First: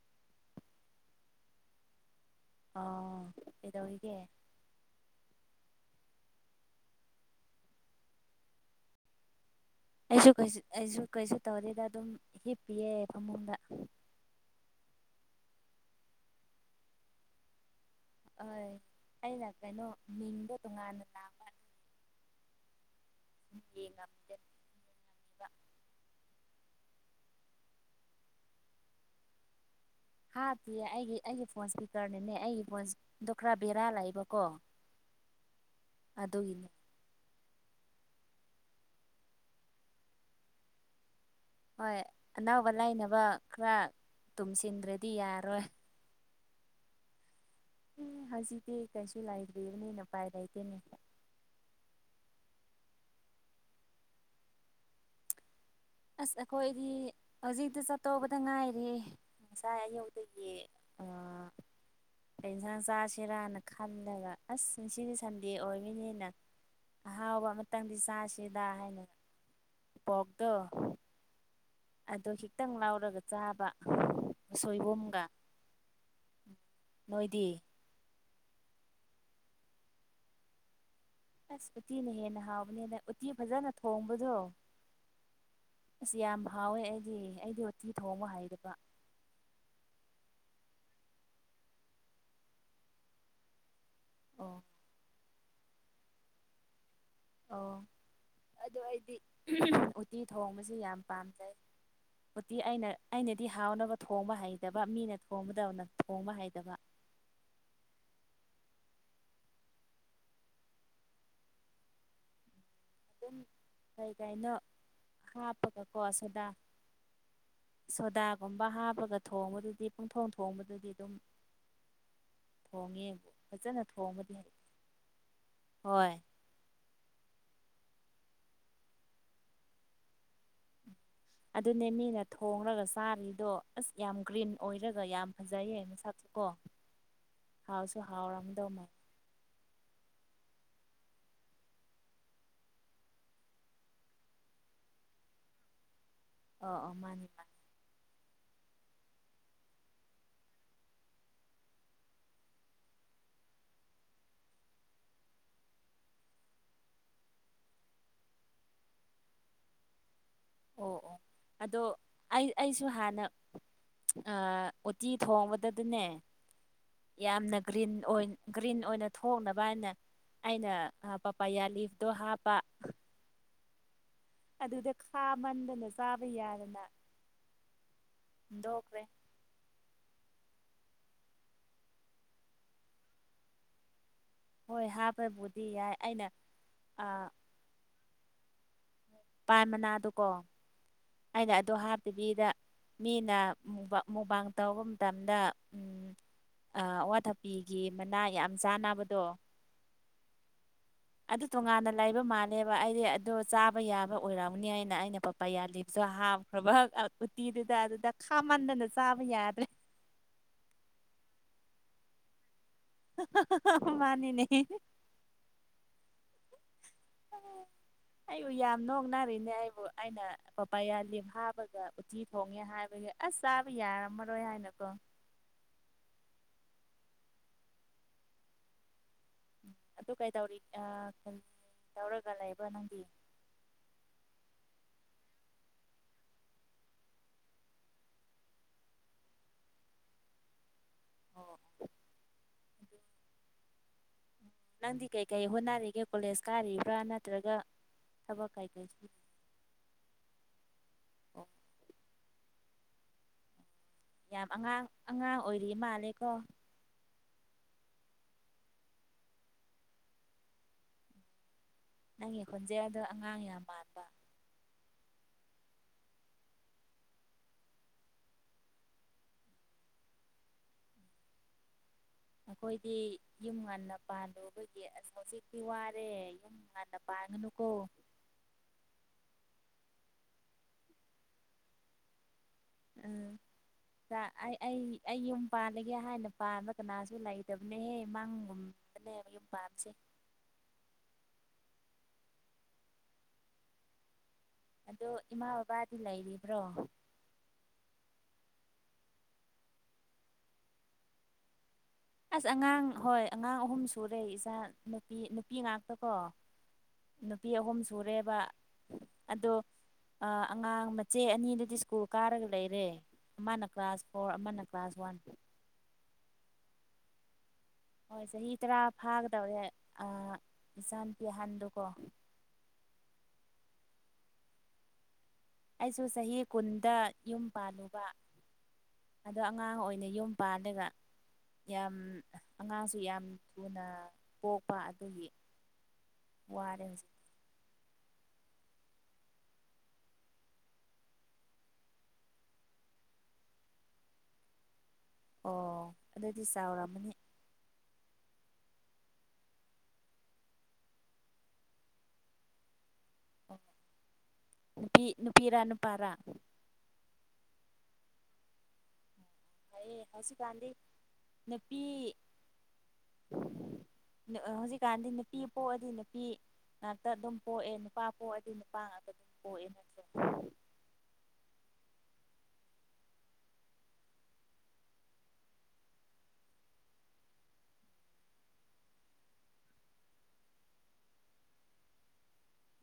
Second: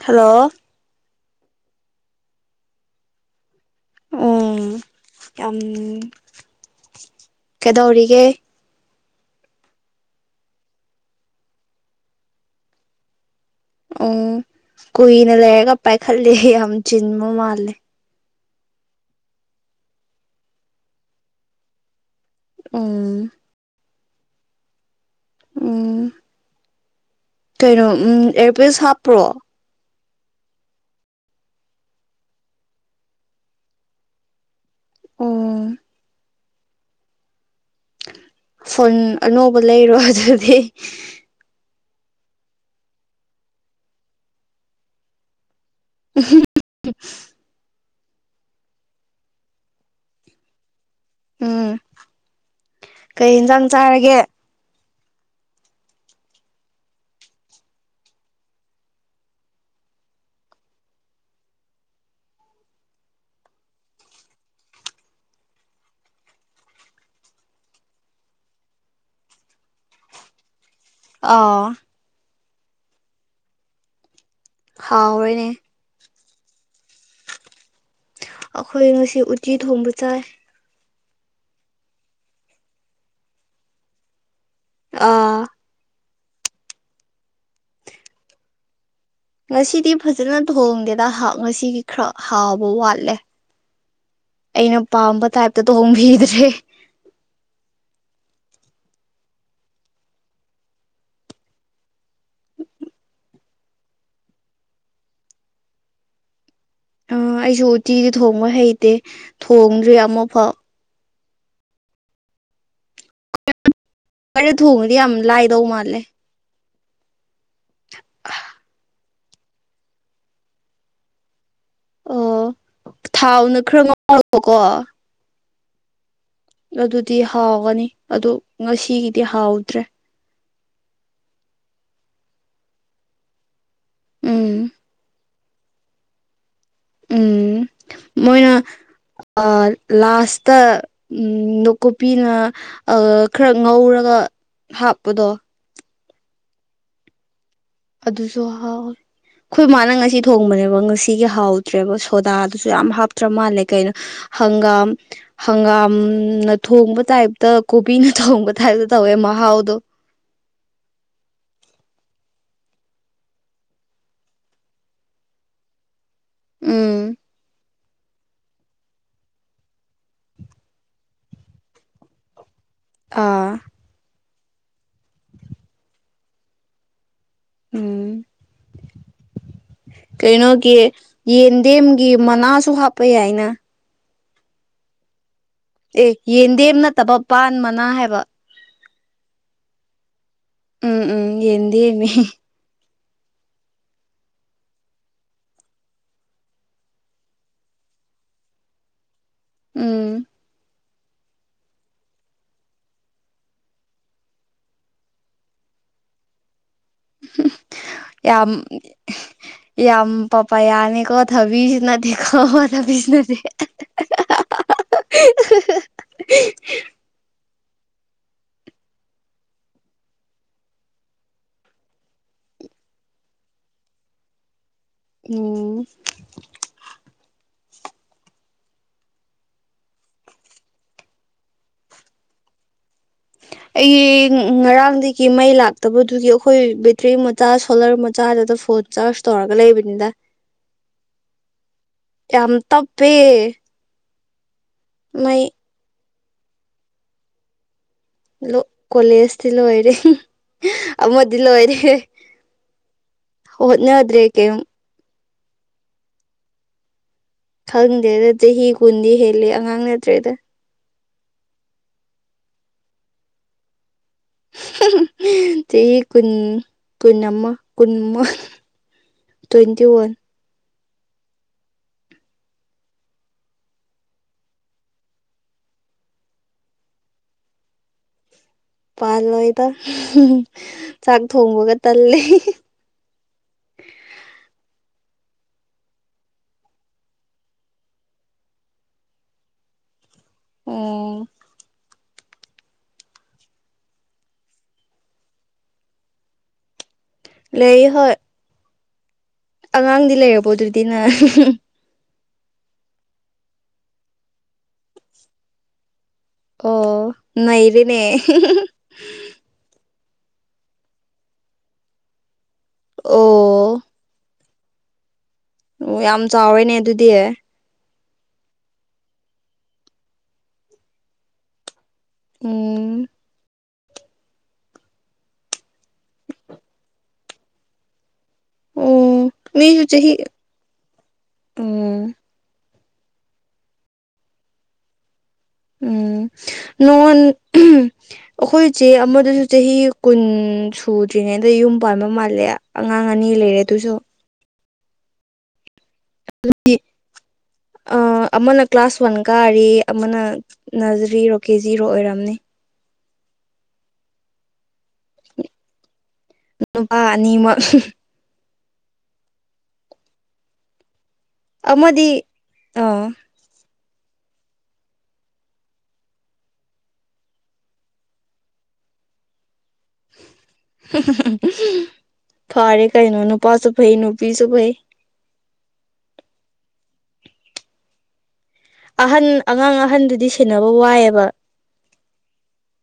Hello ꯑꯥ ꯀꯩꯗꯧꯔꯤꯒꯦ ꯎꯝ ꯌꯥꯝ ꯀꯩꯗꯧꯔꯤꯒꯦ ꯑꯩꯁꯨ ꯀꯩꯁꯨ ꯑꯩꯁꯨ ꯀꯩꯁꯨ ꯇꯧꯗ‌ꯦꯗ ꯑꯗꯨꯝ ꯍꯤꯞꯄꯤꯌꯦ ꯐꯃꯨꯡꯗ ꯑꯣ ꯀꯨꯏꯅ ꯂꯩꯔꯒ ꯄꯥꯏꯈꯠꯂꯍꯤ ꯌꯥꯝ ꯆꯤꯟꯕ ꯃꯥꯜꯂꯦ ꯍ‌ꯦꯏ ꯑꯩꯅ ꯀꯩꯅꯣ ꯃꯤꯡꯗꯣ ꯇꯣꯉꯥꯟꯅ ꯂꯥꯛꯄ ꯎꯝ ꯌ‌ꯦꯡꯉꯝꯗ‌ꯦ ꯎꯝ ꯀꯩꯅꯣ ꯎꯝ ꯑꯦꯌꯥꯔꯄꯤꯁ ꯍꯥꯞꯄ꯭ꯔꯣ ꯍꯥꯞꯄꯤꯌ‌ꯦ ꯑꯩꯒꯤ ꯑꯩꯒꯤ ꯐꯣꯟ ꯏꯁꯄꯤꯀꯔꯅꯤꯅꯦ ꯑꯩꯒꯤ ꯐꯣꯟꯗꯣ ꯈꯔ ꯕꯦꯔꯥ ꯂꯥꯛꯏꯕꯀꯣ ꯑꯣ ꯑꯗꯨꯒꯤꯅꯦ ꯐꯣꯟ ꯑꯅꯧꯕ ꯂꯩꯔꯣ ꯑꯗꯨꯗꯤ ꯍꯣꯏ ꯑꯅꯥꯕ ꯂꯥꯏꯅꯕ ꯈꯔ ꯇꯨꯝꯁꯤꯟꯗ꯭ꯔꯗꯤ ꯌꯥꯔꯣꯏ [unintelligible] [unintelligible] ꯎꯝ ꯍꯧꯖꯤꯛꯇꯤ ꯀꯩꯁꯨ ꯂꯩꯥꯏꯗ꯭ꯔꯤꯕꯅꯤꯅ ꯎꯄꯥꯏ ꯂꯩꯇꯦꯅꯦ ꯎꯝ ꯀꯩ ꯌꯦꯟꯖꯥꯡ ꯆꯥꯔꯒꯦ ꯑꯁ ꯑꯩꯈꯣꯏꯗꯤ ꯍꯧꯖꯤꯛꯇ ꯆꯠꯇꯧꯕꯗ ꯉꯥꯏꯔꯦ ꯉꯁꯥꯏ ꯑꯌꯨꯛꯗꯒꯤ ꯑ ꯀꯩ ꯌꯦꯟꯁꯥꯡ ꯆꯥꯁꯤꯔꯅ ꯈꯟꯂꯒ ꯑꯁ ꯉꯁꯤꯗꯤ ꯁꯟꯗꯦ ꯑꯣꯏꯕꯅꯤꯅ ꯑꯍꯥꯎꯕ ꯑꯃꯇꯪꯗꯤ ꯆꯥꯁꯤꯗ ꯍꯥꯏꯅ ꯄꯣꯛꯇꯣ ꯑꯥꯎ ꯑꯗꯣ ꯈꯤꯛꯇꯪ ꯂꯥꯎꯔꯒ ꯆꯥꯕ ꯁꯣꯏꯕꯨꯝꯒ ꯍꯥꯎꯋ‌ꯦꯅꯦ ꯃꯣꯏꯗꯤ ꯑꯩꯈꯣꯏ ꯉꯁꯤ ꯎꯇꯤ ꯊꯣꯡꯕ ꯆꯥꯏ ꯑꯁ ꯎꯇꯤꯅ ꯍꯦꯟꯅ ꯍꯥꯎꯕꯅꯦꯅ ꯎꯇꯤ ꯐꯖꯅ ꯊꯣꯡꯕꯗꯣ ꯑꯥ ꯑꯁ ꯌꯥꯝ ꯍꯥꯎꯋꯦ ꯑꯩꯗꯤ ꯑꯩꯗꯤ ꯎꯇꯤ ꯊꯣꯡꯕ ꯍꯥꯏꯗꯕ ꯉꯁꯤꯗꯤ ꯐꯖꯅ ꯊꯣꯡꯗꯦꯗ ꯉꯁꯤꯒꯤ ꯈꯔ ꯍꯥꯥꯎꯕ ꯋꯥꯠꯂꯦ ꯑꯣ ꯑꯩꯅ ꯄꯥꯝꯕ ꯇꯥꯏꯞꯇ ꯊ‌ꯣꯡꯕꯤꯗ꯭ꯔꯦ ꯑꯣ ꯑꯗꯨ ꯑꯩꯗꯤ ꯎꯇꯤ ꯊꯣꯡꯕꯁꯦ ꯌꯥꯝ ꯄꯥꯝꯖꯩ ꯎꯇꯤ ꯑꯩꯅ ꯑꯩꯅꯗꯤ ꯍꯥꯎꯅꯕ ꯊꯣꯡꯕ ꯍꯩꯇꯕ ꯃꯤꯅ ꯊꯣꯡꯕꯗ ꯊꯣꯡꯕ ꯍꯩꯇꯕ ꯑ ꯑꯩꯁꯨ ꯎꯇꯤꯗꯤ ꯊꯣꯡꯕ ꯍꯩꯇꯦ ꯊꯣꯡꯗ꯭ꯔꯤ ꯑꯃꯨꯛꯐꯥꯎ ꯑꯗꯨꯝ ꯀꯩ ꯑꯩꯅ ꯀꯥꯏꯩꯅꯣ ꯊꯣꯡꯉꯗꯤ ꯌꯥꯝ ꯂꯥꯏꯗꯧ ꯃꯥꯜꯂꯦ ꯍꯥꯞꯄꯒꯀꯣ ꯁꯤꯗ ꯁꯣꯗꯥꯒꯨꯝꯕ ꯍꯥꯞꯄꯒ ꯊꯣꯡꯕꯗꯨꯗꯤ ꯄꯨꯡꯊꯣꯡ ꯊꯣꯡꯕꯗꯨꯗꯤ ꯑꯗꯨꯝ ꯑꯣ ꯊꯣꯡꯉꯦꯕꯨ ꯊꯥꯎꯅ ꯐꯖꯅ ꯈꯔ ꯊꯣꯡꯕꯗꯤ ꯍꯩ [unintelligible] ꯍꯣꯏ ꯑꯗꯨꯗꯤ ꯍꯥꯎꯒꯅꯤ ꯑꯗꯨ ꯉꯁꯤꯒꯤꯗꯤ ꯍꯥꯎꯗ꯭ꯔꯦ ꯑꯗꯨꯅꯦ ꯃꯤꯅ ꯊꯣꯡꯔꯒ ꯆꯥꯔꯤꯗꯣ ꯑꯁ ꯌꯥꯝ ꯒ꯭ꯔꯤꯟ ꯎꯝ ꯑꯣꯏꯔꯒ ꯗꯨꯒ꫰ꯌꯥꯝ ꯐꯖꯩꯌꯦ ꯃꯁꯛꯁꯨ ꯀꯣ ꯎꯝ ꯍꯥꯎꯁꯨ ꯃꯣꯏꯅ ꯍꯥꯎꯔꯝꯗꯧ ꯃꯥꯜꯂꯦ ꯑꯥ ꯂꯥꯁꯇ ꯎꯝ ꯅꯨꯀꯨꯄꯤꯅ ꯑ ꯈꯔ ꯉꯧꯔꯒ ꯍꯥꯞꯄꯗꯣ ꯑ ꯑ ꯃꯥꯅꯦ ꯃꯥꯅꯦ ꯑꯗꯨꯁꯨ ꯍꯥꯎꯋꯤ ꯈꯣꯏ ꯃꯥꯅ ꯉꯁꯤ ꯊꯣꯡꯕꯅꯦꯕ ꯉꯁꯤꯒꯤ ꯍꯥꯎꯇ꯭ꯔꯦꯕ ꯁꯣꯗꯥꯗꯨꯁꯨ ꯌꯥꯝ ꯍꯥꯞꯇ꯭ꯔ ꯃꯥꯜꯂꯦ ꯀꯩꯅꯣ ꯍꯪꯒꯥꯝ ꯍꯪꯒꯥꯝꯅ ꯊꯣꯡꯕ ꯇꯥꯏꯞꯇ ꯀꯣꯕꯤꯅ ꯊꯣꯡꯕ ꯇꯥꯏꯞꯇ ꯇꯧꯋꯦ ꯃꯍꯥꯎꯗꯣ ꯑꯣ ꯑꯣ ꯑꯗꯣ ꯑꯩ ꯑꯩꯁꯨ ꯍꯥꯟꯅ ꯑ ꯑꯣꯇꯤ ꯊꯣꯡꯕꯗꯗꯤꯅꯦ ꯎꯝ ꯌꯥꯝꯅ ꯒ꯭ꯔꯤꯟ ꯑꯣꯏ ꯒ꯭ꯔꯤꯟ ꯑꯣꯏꯅ ꯊꯣꯛꯅꯕꯅ ꯑꯩꯅ ꯄꯄꯥꯌꯥ ꯂꯤꯐꯇꯣ ꯍꯥꯞꯄ ꯑꯥ ꯑꯗꯨꯗ ꯈꯥ ꯃꯟꯗꯅ ꯆꯥꯕ ꯌꯥꯗꯅ ꯎꯝ ꯗꯣꯛꯈ꯭ꯔꯦ ꯀꯩꯅꯣꯒꯤ ꯌꯦꯟꯗꯦꯝꯒꯤ ꯃꯅꯥꯁꯨ ꯍꯥꯞꯄ ꯌꯥꯏꯅ ꯍꯣꯏ ꯍꯥꯞꯄꯦꯕꯨ ꯑꯦ ꯌꯦꯟꯗꯦꯝ ꯅꯠꯇꯕ ꯄꯥꯟ ꯃꯅꯥ ꯍꯥꯏꯕ ꯄꯥꯟ ꯃꯅꯥꯗꯀꯣ ꯎꯝ ꯎꯝ ꯑꯩꯅ ꯑꯗꯣ ꯌꯦꯟꯗꯦꯝꯃꯤ ꯍꯥꯞꯇꯕꯤꯗ ꯃꯤꯅ ꯃꯨꯛꯕꯥꯡ ꯃꯨꯛꯕꯥꯡ ꯇꯧꯕ ꯃꯇꯝꯗ ꯎꯝ ꯑꯋꯥꯊꯄꯤꯒꯤ ꯃꯅꯥ ꯌꯥꯝ ꯆꯥꯅꯕꯗꯣ ꯎꯝ ꯑꯗꯨ ꯇꯣꯉꯥꯟꯅ ꯂꯩꯕ ꯃꯥꯜꯂꯦꯕ ꯑꯩꯗꯤ ꯑꯗꯨ ꯆꯥꯕ ꯌꯥꯕ ꯑꯣꯏꯔꯝꯅꯤ ꯍꯥꯏꯅ ꯑꯩꯅ ꯄꯄꯥꯌꯥ ꯌꯥꯂꯤꯞꯇꯣ ꯍꯥꯞ ꯕ ꯎꯇꯤꯗꯨꯗ ꯑꯗꯨꯗ ꯌꯥꯝ ꯈꯥꯃꯟꯗꯅ ꯆꯥꯕ ꯌꯥꯗ꯭ꯔꯦ ꯌꯥꯝ ꯄꯄꯥꯌꯥ ꯌꯥꯅꯤꯀꯣ ꯊꯕꯤꯁꯨ ꯅꯠꯇꯦꯀꯣ ꯊꯕꯤꯁꯨ ꯅꯠꯇꯦ ꯃꯥꯅꯤꯅꯦ [unintelligible] ꯑꯩꯕꯨ ꯌꯥꯝ ꯅꯣꯛꯅꯔꯤꯅꯦ ꯑꯩꯕꯨ ꯑꯩꯅ ꯄꯄꯥꯌꯥ ꯂꯤꯞ ꯍꯥꯞꯕꯒ ꯎꯠꯇꯤ ꯊꯣꯡꯉꯦ ꯍꯥꯏꯕꯒꯤ ꯑꯁ ꯆꯥꯕ ꯌꯥꯔꯝꯃꯔꯣꯏ ꯍꯥꯏꯅꯀꯣ ꯎꯝ ꯑꯗꯨ ꯀꯩꯇꯧꯔꯤ ꯑꯥ ꯀꯔꯤ ꯇꯧꯔꯒ ꯂꯩꯕ ꯅꯪꯗꯤ ꯑꯩ ꯉꯔꯥꯡꯗꯒꯤ ꯃꯩ ꯂꯥꯛꯇꯕꯗꯨꯒꯤ ꯑꯈꯣꯏ ꯕꯦꯇ꯭ꯔꯤ ꯃꯆꯥ ꯁꯣꯂꯔ ꯃꯆꯥ ꯑꯗꯨꯗ ꯐꯣꯟ ꯆꯥꯔꯖ ꯇꯧꯔꯒ ꯂꯩꯕꯅꯤꯗ ꯑꯣ ꯌꯥꯝ ꯇꯞꯄꯦ ꯅꯪꯗꯤ ꯀꯩ ꯃꯩ ꯀꯩ ꯍꯣꯠꯅꯔꯤꯒꯦ ꯀꯣꯂꯦꯖ ꯀꯥꯔꯤꯕ꯭ꯔꯥ ꯅꯠꯇ꯭ꯔꯒ ꯊꯕꯛ ꯂꯣ ꯀꯩꯀꯩ ꯀꯣꯂꯦꯖ ꯇꯤ ꯂꯣꯏꯔꯦ ꯑꯃꯗꯤ ꯑꯣ ꯂꯣꯏꯔꯦ ꯍꯣꯠꯅ ꯌꯥꯝ ꯑꯉꯥꯡ ꯑꯉꯥꯡ ꯑꯣꯏꯔꯤ ꯃꯥꯜꯂꯦꯀꯣ ꯈꯪꯗꯦꯗ ꯆꯍꯤ ꯀꯨꯟꯗꯤ ꯍꯦꯜꯂꯦ ꯑꯉꯥꯡ ꯅꯠꯇ꯭ꯔꯦꯗ ꯅꯪꯒꯤ ꯈꯣꯟꯖꯦꯟꯗꯣ ꯑꯉꯥꯡ ꯌꯥꯝ ꯃꯥꯟꯕ ꯆꯍꯤ ꯀꯨꯟ ꯀꯨꯟ ꯑꯃ ꯀꯟꯃ ꯇ꯭ꯋꯦꯟꯇꯤ ꯋꯥꯟ ꯑꯈꯣꯏꯗꯤ ꯌꯨꯝ ꯉꯟꯅ ꯄꯥꯟꯜꯎꯕꯒꯤ ꯑꯁ ꯍꯖꯤꯛꯇꯤ ꯋꯥꯔꯦ ꯍꯅ ꯄꯥꯒꯅꯨꯀꯣ ꯄꯥꯜꯂꯣꯢꯗ ꯆꯥꯛ ꯊꯣꯡꯕꯒ ꯇꯜꯂꯤ ꯎꯝ ꯗꯥ ꯑꯩ ꯑꯩ ꯑꯩ ꯌꯨꯝ ꯄꯥꯜꯂꯒꯦ ꯍꯥꯢꯅ ꯄꯥꯟꯕ ꯀꯅꯥꯁꯨ ꯂꯩꯇꯕꯅꯍꯦ ꯃꯥꯡꯒꯨꯝ ꯑꯅꯦꯝ ꯌꯨꯝ ꯄꯥꯟꯁꯦ ꯎꯝ ꯑꯗꯣ ꯏꯃꯥ ꯕꯕꯥꯗꯤ ꯂꯩꯔꯤꯕ꯭ꯔꯣ ꯂꯩꯌꯦ ꯍꯣꯢ ꯑꯉꯥꯡꯗꯤ ꯂꯩꯔꯕꯣ ꯑꯗꯨꯗꯤ ꯅꯪ [unintelligible] ꯑꯁ ꯑꯉꯥꯡ ꯍꯣꯢ ꯑꯉꯥꯡ ꯑꯍꯨꯝ ꯁꯨꯔꯦ ꯏꯆꯥ ꯅꯨꯄꯤ ꯅꯨꯄꯤ ꯉꯥꯛꯇ ꯀꯣ ꯑꯣ ꯅꯨꯄꯤ ꯑꯍꯨꯝ ꯅꯩꯔꯦꯅꯦ ꯁꯨꯔꯦꯕ ꯑꯗꯣ ꯑ ꯑꯉꯥꯡ ꯃꯆꯦ ꯑꯅꯤꯗꯨꯗꯤ ꯁ꯭ꯀꯨꯜ ꯀꯥꯔꯒ ꯂꯩꯌꯦ ꯔꯦ ꯑꯃꯅ ꯑꯣ ꯀ꯭ꯂꯥꯁ ꯐꯣꯔ ꯑꯃꯅ ꯀ꯭ꯂꯥꯁ ꯋꯥꯟ ꯑꯣ ꯌꯥꯝ ꯆꯥꯎꯋꯦꯅꯦ ꯑꯗꯨꯗꯤ ꯍꯣꯢ ꯆꯍꯤ ꯇꯔꯥ ꯐꯥꯒꯗꯧꯔꯦ ꯑꯥ ꯏꯆꯥ ꯅꯨꯨꯄꯤ ꯑꯍꯟꯗꯨꯀꯣ ꯎꯝ ꯑꯩꯁꯨ ꯆꯍꯤ ꯀꯨꯟꯗ ꯌꯨꯝ ꯄꯥꯜꯂꯦꯕ ꯑꯣ ꯑꯗꯣ ꯑꯉꯥꯡ ꯃꯤꯁꯨ ꯑꯣꯢꯅ ꯆꯍꯤ ꯌꯨꯝ ꯄꯥꯜꯂꯒ ꯌꯥꯝ ꯎꯝ ꯑꯉꯥꯡꯁꯨ ꯌꯥꯝ ꯊꯨꯅ ꯄꯣꯛꯄ ꯑꯗꯨꯒꯤ ꯎꯝ ꯋꯥꯔꯦ ꯍꯧꯖꯤꯛ ꯅꯣꯉꯣꯟ ꯑꯩꯈꯣꯢ ꯁꯦ ꯑꯃꯗꯨꯁꯨ ꯆꯍꯤ ꯀꯨꯟ ꯁꯨꯗ꯭ꯔꯤꯉꯩꯗ ꯌꯨꯝ ꯄꯥꯟꯕ ꯃꯥꯜꯂꯦ ꯑꯉꯥꯡ ꯑꯅꯤ ꯂꯩꯔꯦ ꯑꯗꯨꯁꯨ ꯑꯣ ꯑꯗꯨꯗꯤ ꯆꯥꯎꯔꯝꯃꯅꯤ ꯑꯃꯅ ꯀ꯭ꯂꯥꯁ ꯋꯥꯟ ꯀꯥꯔꯤ ꯑꯃꯅ ꯅꯖꯔꯤꯔꯣ ꯀꯦꯖꯤꯔꯣ ꯑꯣꯢꯔꯝꯅꯤ ꯅꯨꯄꯤ ꯅꯨꯄꯤꯔꯥ ꯅꯨꯄꯥꯔꯥ ꯅꯨꯄꯥ ꯑꯅꯤꯃꯛ ꯍꯌꯦ ꯍꯧꯁꯤꯛꯀꯥꯟꯗꯤ ꯅꯨꯄꯤ ꯑꯃꯗꯤ [inaudible] ꯍꯧꯖꯤꯛꯀꯥꯟꯗꯤ ꯅꯨꯄꯤ ꯄꯣꯛꯑꯗꯤ ꯅꯨꯄꯤ ꯉꯥꯛꯇ ꯑꯗꯨꯝ ꯄꯣꯛꯑꯦ ꯅꯨꯄꯥ ꯄꯣꯛꯑꯗꯤ ꯅꯨꯄꯥ ꯉꯥꯛꯇ ꯑꯗꯨꯝ ꯄꯣꯛꯑꯦ ꯅꯦ [unintelligible] ꯐꯔꯦ ꯀꯩꯅꯣ ꯅꯨꯄꯥꯁꯨ ꯐꯩ ꯅꯨꯄꯤꯁꯨ ꯐꯩ ꯑꯍꯟ ꯑꯉꯥꯡ ꯑꯍꯟꯗꯨꯗꯤ ꯁꯦꯟꯅꯕ ꯋꯥꯢꯌꯦꯕ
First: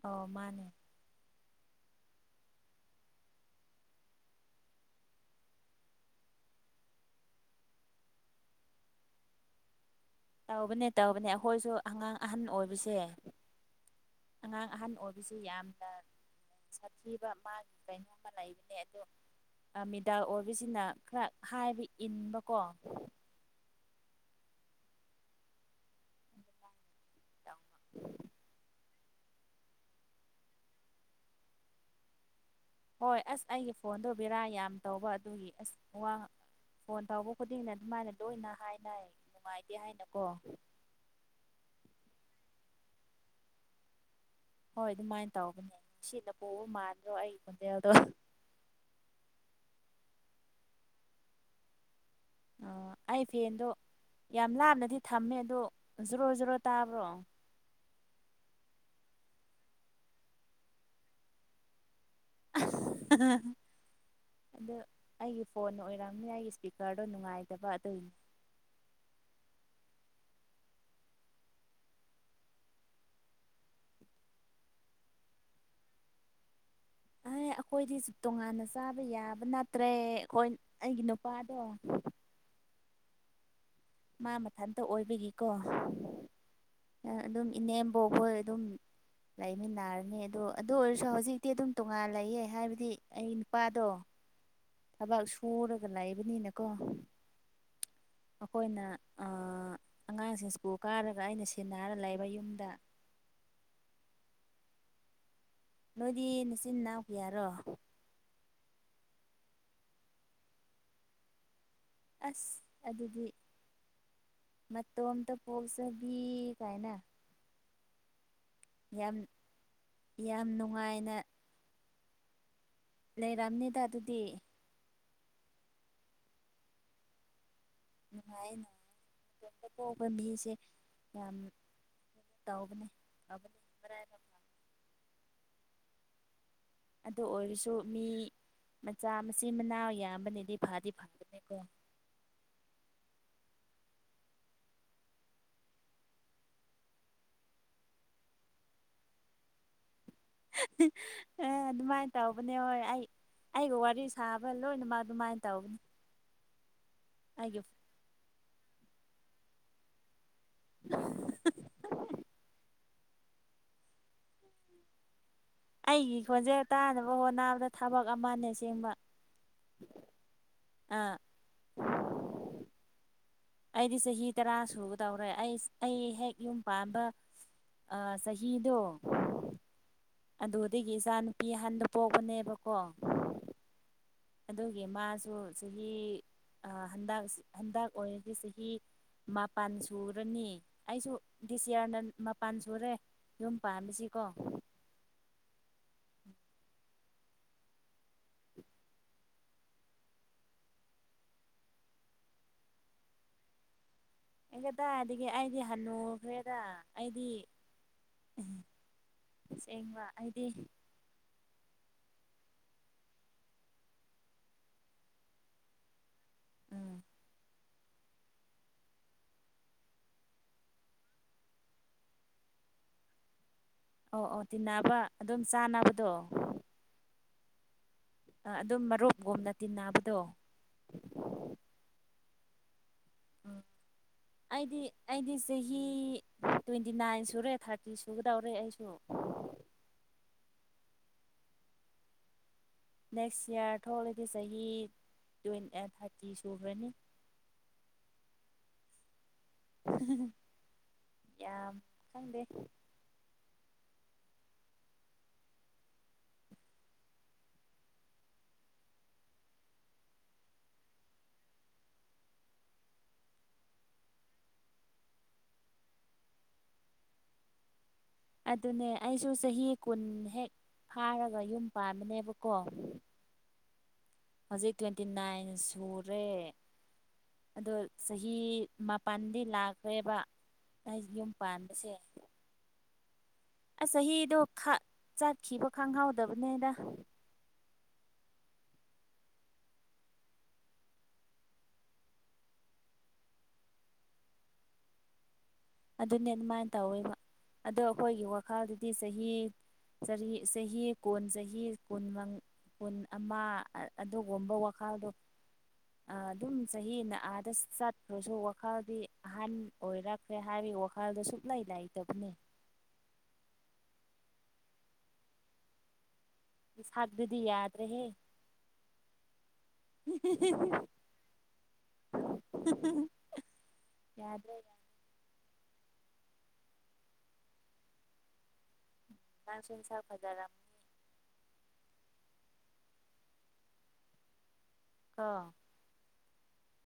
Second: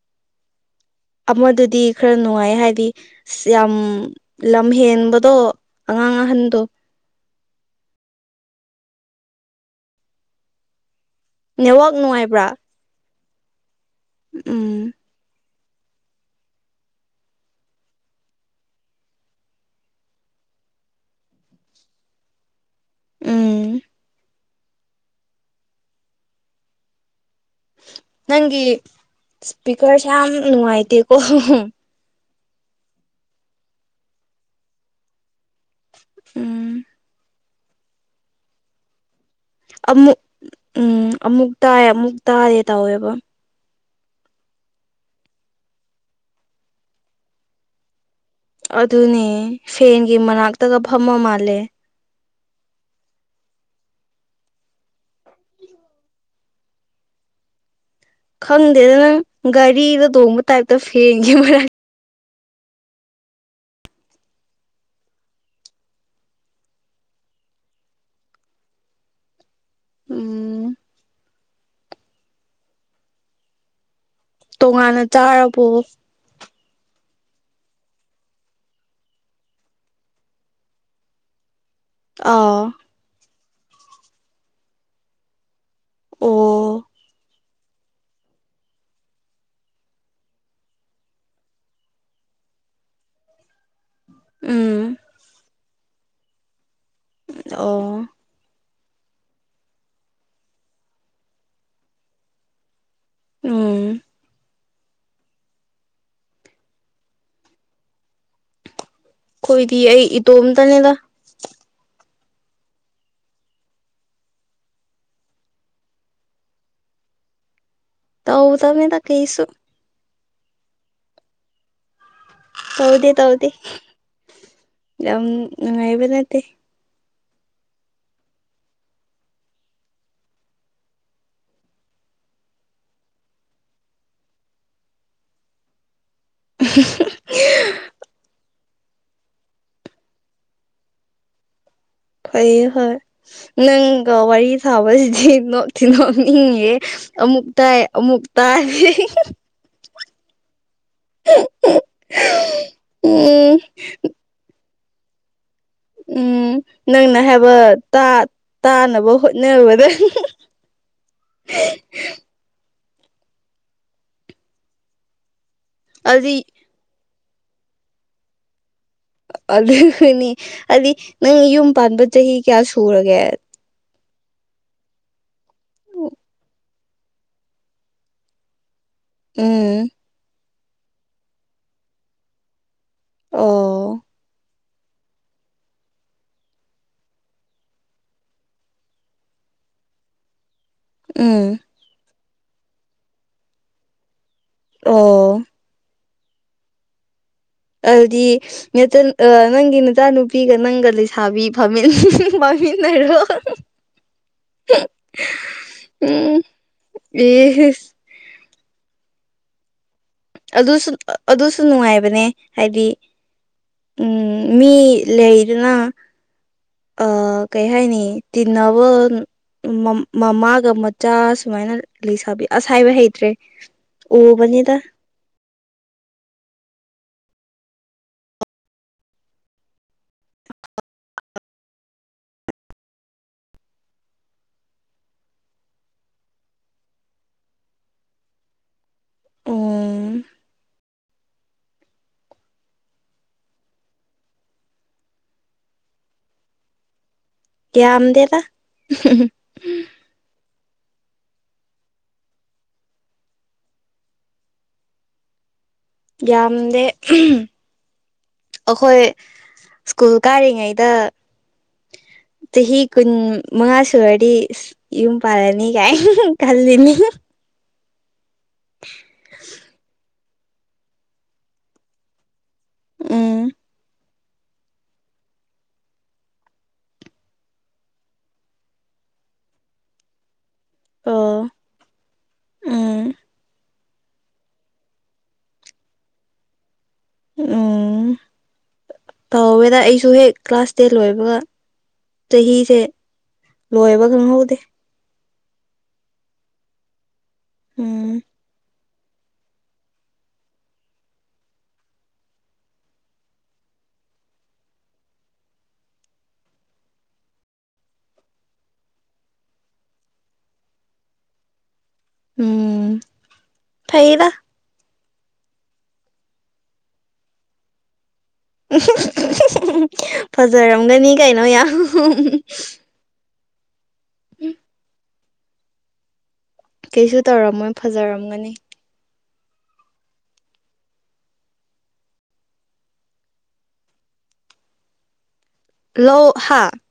ꯑꯣ ꯃꯥꯅꯦ ꯑꯃꯗꯨꯗꯤ ꯈꯔ ꯅꯨꯡꯉꯥꯢꯌꯦ ꯍꯥꯢꯗꯤ ꯑꯁ ꯌꯥꯝ ꯂꯝ ꯍꯦꯟꯕꯗꯣ ꯑꯉꯥꯡ ꯑꯍꯟꯗꯣ ꯇꯧꯕꯅꯦ ꯇꯧꯕꯅꯦ ꯑꯩꯈꯣꯢꯁꯨ ꯅꯦꯠꯋꯥꯛ ꯑꯉꯥꯡ ꯑꯍꯟ ꯅꯨꯡꯉꯥꯏꯕ꯭ꯔꯥ ꯑꯣꯢꯕꯁꯦ ꯑꯉꯥꯡ ꯎꯝ ꯑꯍꯟ ꯑꯣꯢꯕꯁꯤ ꯌꯥꯝꯅ ꯁꯥꯊꯤꯕ ꯃꯥꯒꯤ ꯀꯩꯅꯣꯝꯃ ꯂꯩꯕꯅꯦ ꯑꯗꯨ ꯃꯤꯗꯥꯜ ꯑꯣꯢꯕꯁꯤꯅ ꯈꯔ ꯍꯥꯢꯕ ꯏꯟꯕꯀꯣ ꯎꯝ ꯅꯪꯒꯤ ꯏꯁꯄꯤꯀꯔꯁꯦ ꯌꯥꯝ ꯅꯨꯡꯉꯥꯢꯇꯦꯀꯣ [unintelligible] ꯍꯣꯢ ꯑꯁ ꯑꯩꯒꯤ ꯐꯣꯟꯗꯣ ꯕꯦꯔꯥ ꯌꯥꯝ ꯇꯧꯕ ꯑꯗꯨꯒꯤ ꯑꯁ ꯋꯥ ꯎꯝ ꯐꯣꯟ ꯇꯧꯕ ꯈꯨꯗꯤꯡꯅ ꯑꯗꯨꯃꯥꯢꯅ ꯂꯣꯢꯅ ꯍꯥꯢꯅꯩ ꯅꯨꯡꯉꯥꯢꯇꯦ ꯑꯃꯨꯛ ꯍꯥꯢꯅꯀꯣ ꯎꯝ ꯑꯃꯨꯛ ꯇꯥꯢ ꯑꯃꯨꯛ ꯇꯥꯗꯦ ꯇꯧꯋꯦꯕ ꯍꯣꯢ ꯑꯗꯨꯃꯥꯏꯅ ꯇꯧꯕꯅꯦ ꯁꯤꯅ ꯄꯨꯕ ꯃꯥꯟꯗ꯭ꯔꯣ ꯑꯩꯒꯤ ꯈꯣꯟꯖꯦꯜꯗꯣ ꯑꯗꯨꯅꯦ ꯐꯦꯟꯒꯤ ꯃꯅꯥꯛꯇꯒ ꯐꯝꯃ ꯃꯥꯜꯂꯦ ꯑꯣ ꯑꯩ ꯐꯦꯟꯗꯣ ꯌꯥꯝ ꯂꯥꯞꯅꯗꯤ ꯊꯝꯃꯦ ꯑꯗꯣ ꯖꯣꯔꯣ ꯖꯣꯔꯣ ꯇꯥꯕ꯭ꯔꯣ꯫ ꯈꯪꯗꯦꯗ ꯅꯪ ꯒꯥꯔꯤꯗ ꯇꯣꯡꯕ ꯇꯥꯏꯞꯇ ꯐꯦꯡꯒꯤ ꯃꯔꯝ꯫ ꯑ ꯑꯗꯨ ꯑꯩꯒꯤ ꯐꯣꯟ ꯑꯣꯏꯔꯝꯅꯤ ꯑꯩꯒꯤ ꯏꯁꯄꯤꯀꯔꯗꯣ ꯅꯨꯡꯉꯥꯏꯇꯕ ꯑꯗꯨꯏꯅꯤ꯫ ꯎꯝ꯫ ꯇꯣꯉꯥꯟꯅ ꯆꯥꯔꯕꯣ꯫ ꯑꯦ ꯑꯩꯈꯣꯏꯗꯤꯁꯨ ꯇꯣꯉꯥꯟꯅ ꯆꯥꯕ ꯌꯥꯕ ꯅꯠꯇ꯭ꯔꯦ ꯑꯩꯈꯣꯏ ꯑꯩꯒꯤ ꯅꯨꯄꯥꯗꯣ ꯑꯥ꯫ ꯃꯥ ꯃꯊꯟꯇ ꯑꯣꯏꯕꯒꯤꯀꯣ꯫ ꯑꯣ ꯑꯗꯨꯝ ꯏꯅꯦꯝꯕ ꯍꯣꯏ ꯑꯗꯨꯝ ꯂꯩꯅꯔꯅꯤ ꯑꯗꯨ ꯑꯗꯨ ꯑꯣꯏꯔꯁꯨ ꯍꯧꯖꯤꯛꯇꯤ ꯑꯗꯨꯝ ꯇꯣꯉꯥꯟ ꯂꯩꯌꯦ ꯍꯥꯏꯕꯗꯤ ꯑꯩ ꯅꯨꯄꯥꯗꯣ ꯎꯝ꯫ ꯊꯕꯛ ꯁꯨꯔꯒ ꯂꯩꯕꯅꯤꯅꯀꯣ꯫ ꯑꯣ꯫ ꯑꯩꯈꯣꯏꯅ ꯑ ꯑꯉꯥꯡꯁꯤꯡ ꯁ꯭ꯀꯨꯜ ꯀꯥꯔꯒ ꯑꯩꯅ ꯁꯦꯟꯅꯔ ꯂꯩꯕ ꯌꯨꯝꯗ꯫ ꯎꯝ꯫ ꯅꯣꯏꯗꯤ ꯅꯆꯤꯟ ꯅꯅꯥꯎ ꯀꯌꯥꯔꯣ꯫ ꯑꯩꯈꯣꯏꯗꯤ ꯑꯩ ꯏꯇꯣꯝꯇꯅꯦꯗ꯫ ꯑꯁ ꯑꯗꯨꯗꯤ ꯃꯇꯣꯝꯇ ꯄꯣꯛꯆꯕꯤ ꯀꯥꯏꯅ꯫ ꯇꯧꯗꯃꯤꯗ ꯌꯥꯝ ꯀꯩꯁꯨ꯫ ꯌꯥꯝ ꯅꯨꯡꯉꯥꯏꯅ ꯇꯧꯗꯦ ꯇꯧꯗꯦ ꯂꯩꯔꯝꯅꯤꯗ ꯑꯗꯨꯗꯤ ꯌꯥꯝ ꯅꯨꯡꯉꯥꯢꯕ ꯅꯠꯇꯦ꯫ ꯅꯨꯡꯉꯥꯏꯅ ꯃꯇꯣꯝꯇ ꯄꯣꯛꯄ ꯃꯤꯁꯦ ꯌꯥꯝ ꯇꯧꯕꯅꯦ ꯐꯕꯅꯦ ꯃꯔꯥꯏꯕꯛ ꯫ ꯎ [unintelligible] ꯑꯗꯨ ꯑꯣꯏꯔꯁꯨ ꯃꯤ ꯃꯆꯥ ꯃꯆꯤꯟ ꯃꯅꯥꯎ ꯌꯥꯝꯕꯅꯤꯗꯤ ꯐꯗꯤ ꯐꯕꯅꯦꯀꯣ꯫ ꯐꯩꯌꯦ ꯍꯣꯏ ꯅꯪꯒ ꯋꯥꯔꯤ ꯁꯥꯕꯁꯤꯗꯤ ꯅꯣꯛꯇꯤ ꯅꯣꯛꯅꯤꯡꯉꯤꯍꯦ꯫ ꯑꯃꯨꯛ ꯇꯥꯏ ꯑꯃꯨꯛ ꯇꯥꯏꯗꯦ꯫ ꯑ ꯑꯗꯨꯃꯥꯏꯅ ꯇꯧꯕꯅꯦ ꯍꯣꯏ ꯑꯩ ꯎꯝ ꯑꯩꯒ ꯋꯥꯔꯤ ꯁꯥꯕ ꯂꯣꯏꯅꯃꯛ ꯑꯗꯨꯃꯥꯏꯅ ꯇꯧꯕꯅꯦ꯫ ꯎꯝ ꯅꯪꯅ ꯍꯥꯏꯕ ꯇꯥ ꯇꯥꯅꯕ ꯍꯣꯠꯅꯕꯗ [unintelligible] ꯍ [unintelligible] ꯑꯩꯒꯤ ꯑꯗꯨ ꯈꯣꯟꯖꯦꯜ ꯇꯥꯅꯕ ꯍꯣꯠꯅꯕꯗ ꯊꯕꯛ ꯑꯃꯅꯤ ꯑꯁꯦꯡꯕ꯫ ꯑꯗꯨꯒꯅꯤ ꯍꯥꯏꯗꯤ ꯑꯥ ꯅꯪꯗꯤ ꯌꯨꯝ ꯄꯥꯟꯕ ꯆꯍꯤ ꯀꯌꯥ ꯁꯨꯔꯒꯦ꯫ ꯑꯩꯗꯤ ꯆꯍꯤ ꯇꯔꯥ ꯁꯨꯒꯗꯧꯔꯦ ꯑꯩ ꯑꯩ ꯍꯦꯛ ꯌꯨꯝ ꯄꯥꯟꯕꯥ ꯑꯥ ꯆꯍꯤꯗꯣ꯫ ꯎꯝ꯫ ꯑꯗꯨꯗꯒꯤ ꯏꯆꯥ ꯅꯨꯨꯄꯤ ꯑꯍꯟꯗꯣ ꯄꯣꯛꯄꯅꯦꯕꯀꯣ꯫ ꯑꯣ꯫ ꯑꯗꯨꯒꯤ ꯃꯥꯁꯨ ꯆꯍꯤ ꯑ ꯍꯟꯗꯛ ꯍꯟꯗꯛ ꯑꯣꯏꯔꯗꯤ ꯆꯍꯤ ꯃꯥꯄꯟ ꯁꯨꯔꯅꯤ꯫ ꯑꯩꯁꯨ ꯎꯝ ꯗꯤꯁ ꯢꯌꯥꯔꯅ ꯃꯄꯥꯟ ꯁꯨꯔꯦ ꯌꯨꯝ ꯄꯥꯝꯕꯁꯤꯀꯣ꯫ ꯑꯣ꯫ ꯑꯗꯨꯗꯤ ꯅꯦ ꯇꯨꯟ ꯑꯥ ꯅꯪꯒꯤ ꯅꯆꯥ ꯅꯨꯄꯤꯒ ꯅꯪꯒ ꯂꯩꯁꯥꯕꯤ ꯐꯥꯃꯤꯟ- ꯐꯥꯃꯤꯟꯅꯔꯣ INAUDIBLE ꯑꯦ ꯀꯗꯥꯢꯗꯒꯤ ꯑꯩꯗꯤ ꯍꯟꯅꯨꯈ꯭ꯔꯦꯗ ꯑꯩꯗꯤ ꯏꯁ ꯎꯎꯪ ꯑꯁꯦꯡꯕ ꯑꯩꯗꯤ ꯑꯗꯨꯁꯨ ꯑꯥ ꯑꯗꯨꯁꯨ ꯅꯨꯡꯉꯥꯏꯕꯅꯤ ꯍꯥꯏꯗꯤ ꯎꯪꯎꯪ ꯃꯤ ꯂꯩꯗꯅ ꯎꯝ ꯑꯥ ꯀꯩ ꯍꯥꯏꯅꯤ ꯇꯤꯟꯅꯕ ꯃꯝ ꯃꯃꯥꯒ ꯃꯆꯥ ꯁꯨꯃꯥꯏꯅ ꯂꯩꯁꯥꯕꯤ ꯑꯥꯁ ꯍꯥꯢꯕ ꯍꯩꯇ꯭ꯔꯦ ꯑꯣ ꯑꯣ ꯎꯕꯅꯤꯗ ꯇꯤꯟꯅꯕ ꯑꯗꯨꯝ ꯆꯥꯟꯅꯕꯗꯣ ꯑꯥ ꯑꯗꯨꯝ ꯃꯔꯨꯞꯒꯨꯝꯅ ꯇꯤꯟꯅꯕꯗꯣ INAUDIBLE ꯑꯩꯗꯤ ꯑꯩꯗꯤ ꯆꯍꯤ ꯇ꯭ꯋꯦꯟꯇꯤ ꯅꯥꯏꯟ ꯁꯨꯔꯦ ꯊꯥꯔꯇꯤ ꯁꯨꯒꯗꯧꯔꯦ ꯑꯩꯁꯨ ꯑꯣꯎꯪ ꯅꯦꯛꯁ ꯏꯌꯥꯔ ꯊꯣꯛꯂꯗꯤ ꯆꯍꯤ ꯇꯣꯢꯟ ꯑꯥ ꯥꯔꯇꯤ ꯁꯨꯈ꯭ꯔꯅꯤ ꯌꯥꯝꯗꯦꯗ ꯌꯥꯝ ꯈꯪꯗꯦ ꯌꯥꯝꯗꯦ ꯑꯈꯣꯏ ꯁ꯭ꯀꯨꯜ ꯀꯥꯔꯤꯉꯩꯗ ꯆꯍꯤ ꯀꯨꯟ ꯃꯉꯥ ꯁꯨꯔꯗꯤ ꯌꯨꯝ ꯄꯥꯜꯂꯅꯤ ꯀꯥꯏ ꯈꯜꯂꯤꯅꯤ ꯑꯗꯨꯅꯦ ꯑꯩꯁꯨ ꯆꯍꯤ ꯀꯨꯟ ꯍꯦꯛ ꯐꯥꯔꯒ ꯌꯨꯝ ꯄꯥꯟꯕꯅꯦꯕꯀꯣ ꯎꯪ ꯍꯧꯖꯤꯛ ꯇ꯭ꯋꯦꯟꯇꯤ ꯅꯥꯏꯟ ꯁꯨꯔꯦ ꯑꯗꯣ ꯆꯍꯤ ꯃꯥꯄꯜꯗꯤ ꯂꯥꯛꯈ꯭ꯔꯦꯕ ꯑꯩꯗꯤ ꯌꯨꯝ ꯑꯣ ꯄꯥꯟꯕꯁꯦ ꯎꯝ ꯑꯥꯁ ꯆꯍꯤꯗꯣ ꯈꯥ ꯆꯠꯈꯤꯕ ꯈꯪꯍꯧꯗꯕꯅꯦꯗ ꯎꯎꯪ ꯇꯧꯋꯦꯗ ꯑꯩꯁꯨ ꯍꯦꯛ ꯀ꯭ꯂꯥꯁ ꯇꯦꯟ ꯂꯣꯏꯕꯒ ꯆꯍꯤꯁꯦ ꯂꯣꯏꯕ ꯈꯪꯍꯧꯗꯦ ꯑꯗꯨꯅꯦ ꯑꯗꯨꯃꯥꯏꯅ ꯇꯧꯋꯦꯕ ꯑꯗꯣ ꯎꯝ ꯑꯩꯈꯣꯏꯒꯤ ꯋꯥꯈꯜꯗꯨꯗꯤ ꯆꯍꯤ ꯆꯍꯤ ꯆꯍꯤ ꯀꯨꯟ ꯆꯍꯤ ꯀꯨꯟ ꯃꯪ ꯀꯨꯟ ꯑꯃ ꯑꯗꯨꯒꯨꯝꯕ ꯋꯥꯈꯜꯗꯣ ꯑꯥ ꯑꯗꯨꯝ ꯆꯍꯤꯅ ꯑꯥꯗ ꯆꯠꯈ꯭ꯔꯁꯨ ꯋꯥꯈꯜꯗꯤ ꯑꯍꯟ ꯑꯣꯏꯔꯛ ꯈ꯭ꯔꯦ ꯍꯥꯏꯕꯩ ꯋꯥꯈꯜꯗꯨ ꯁꯨꯡꯂꯩ ꯂꯩꯇꯕꯅꯦ ꯎꯪꯎꯪ ꯐꯩꯗ ꯅꯁꯥꯗꯨꯗꯤ ꯌꯥꯗ꯭ꯔꯦꯍꯦ ꯐꯖꯔꯝꯒꯅꯤ ꯀꯩꯅꯣ ꯌꯥꯌꯥꯝ ꯌꯥꯗ꯭ꯔꯦꯗ ꯀꯩꯁꯨ ꯇꯧꯔꯝꯃꯣꯏ ꯐꯖꯔꯝꯒꯅꯤ ꯅꯪꯁꯦ ꯁꯛ ꯐꯖꯔꯝ ꯀꯥ ꯂꯣꯍꯥ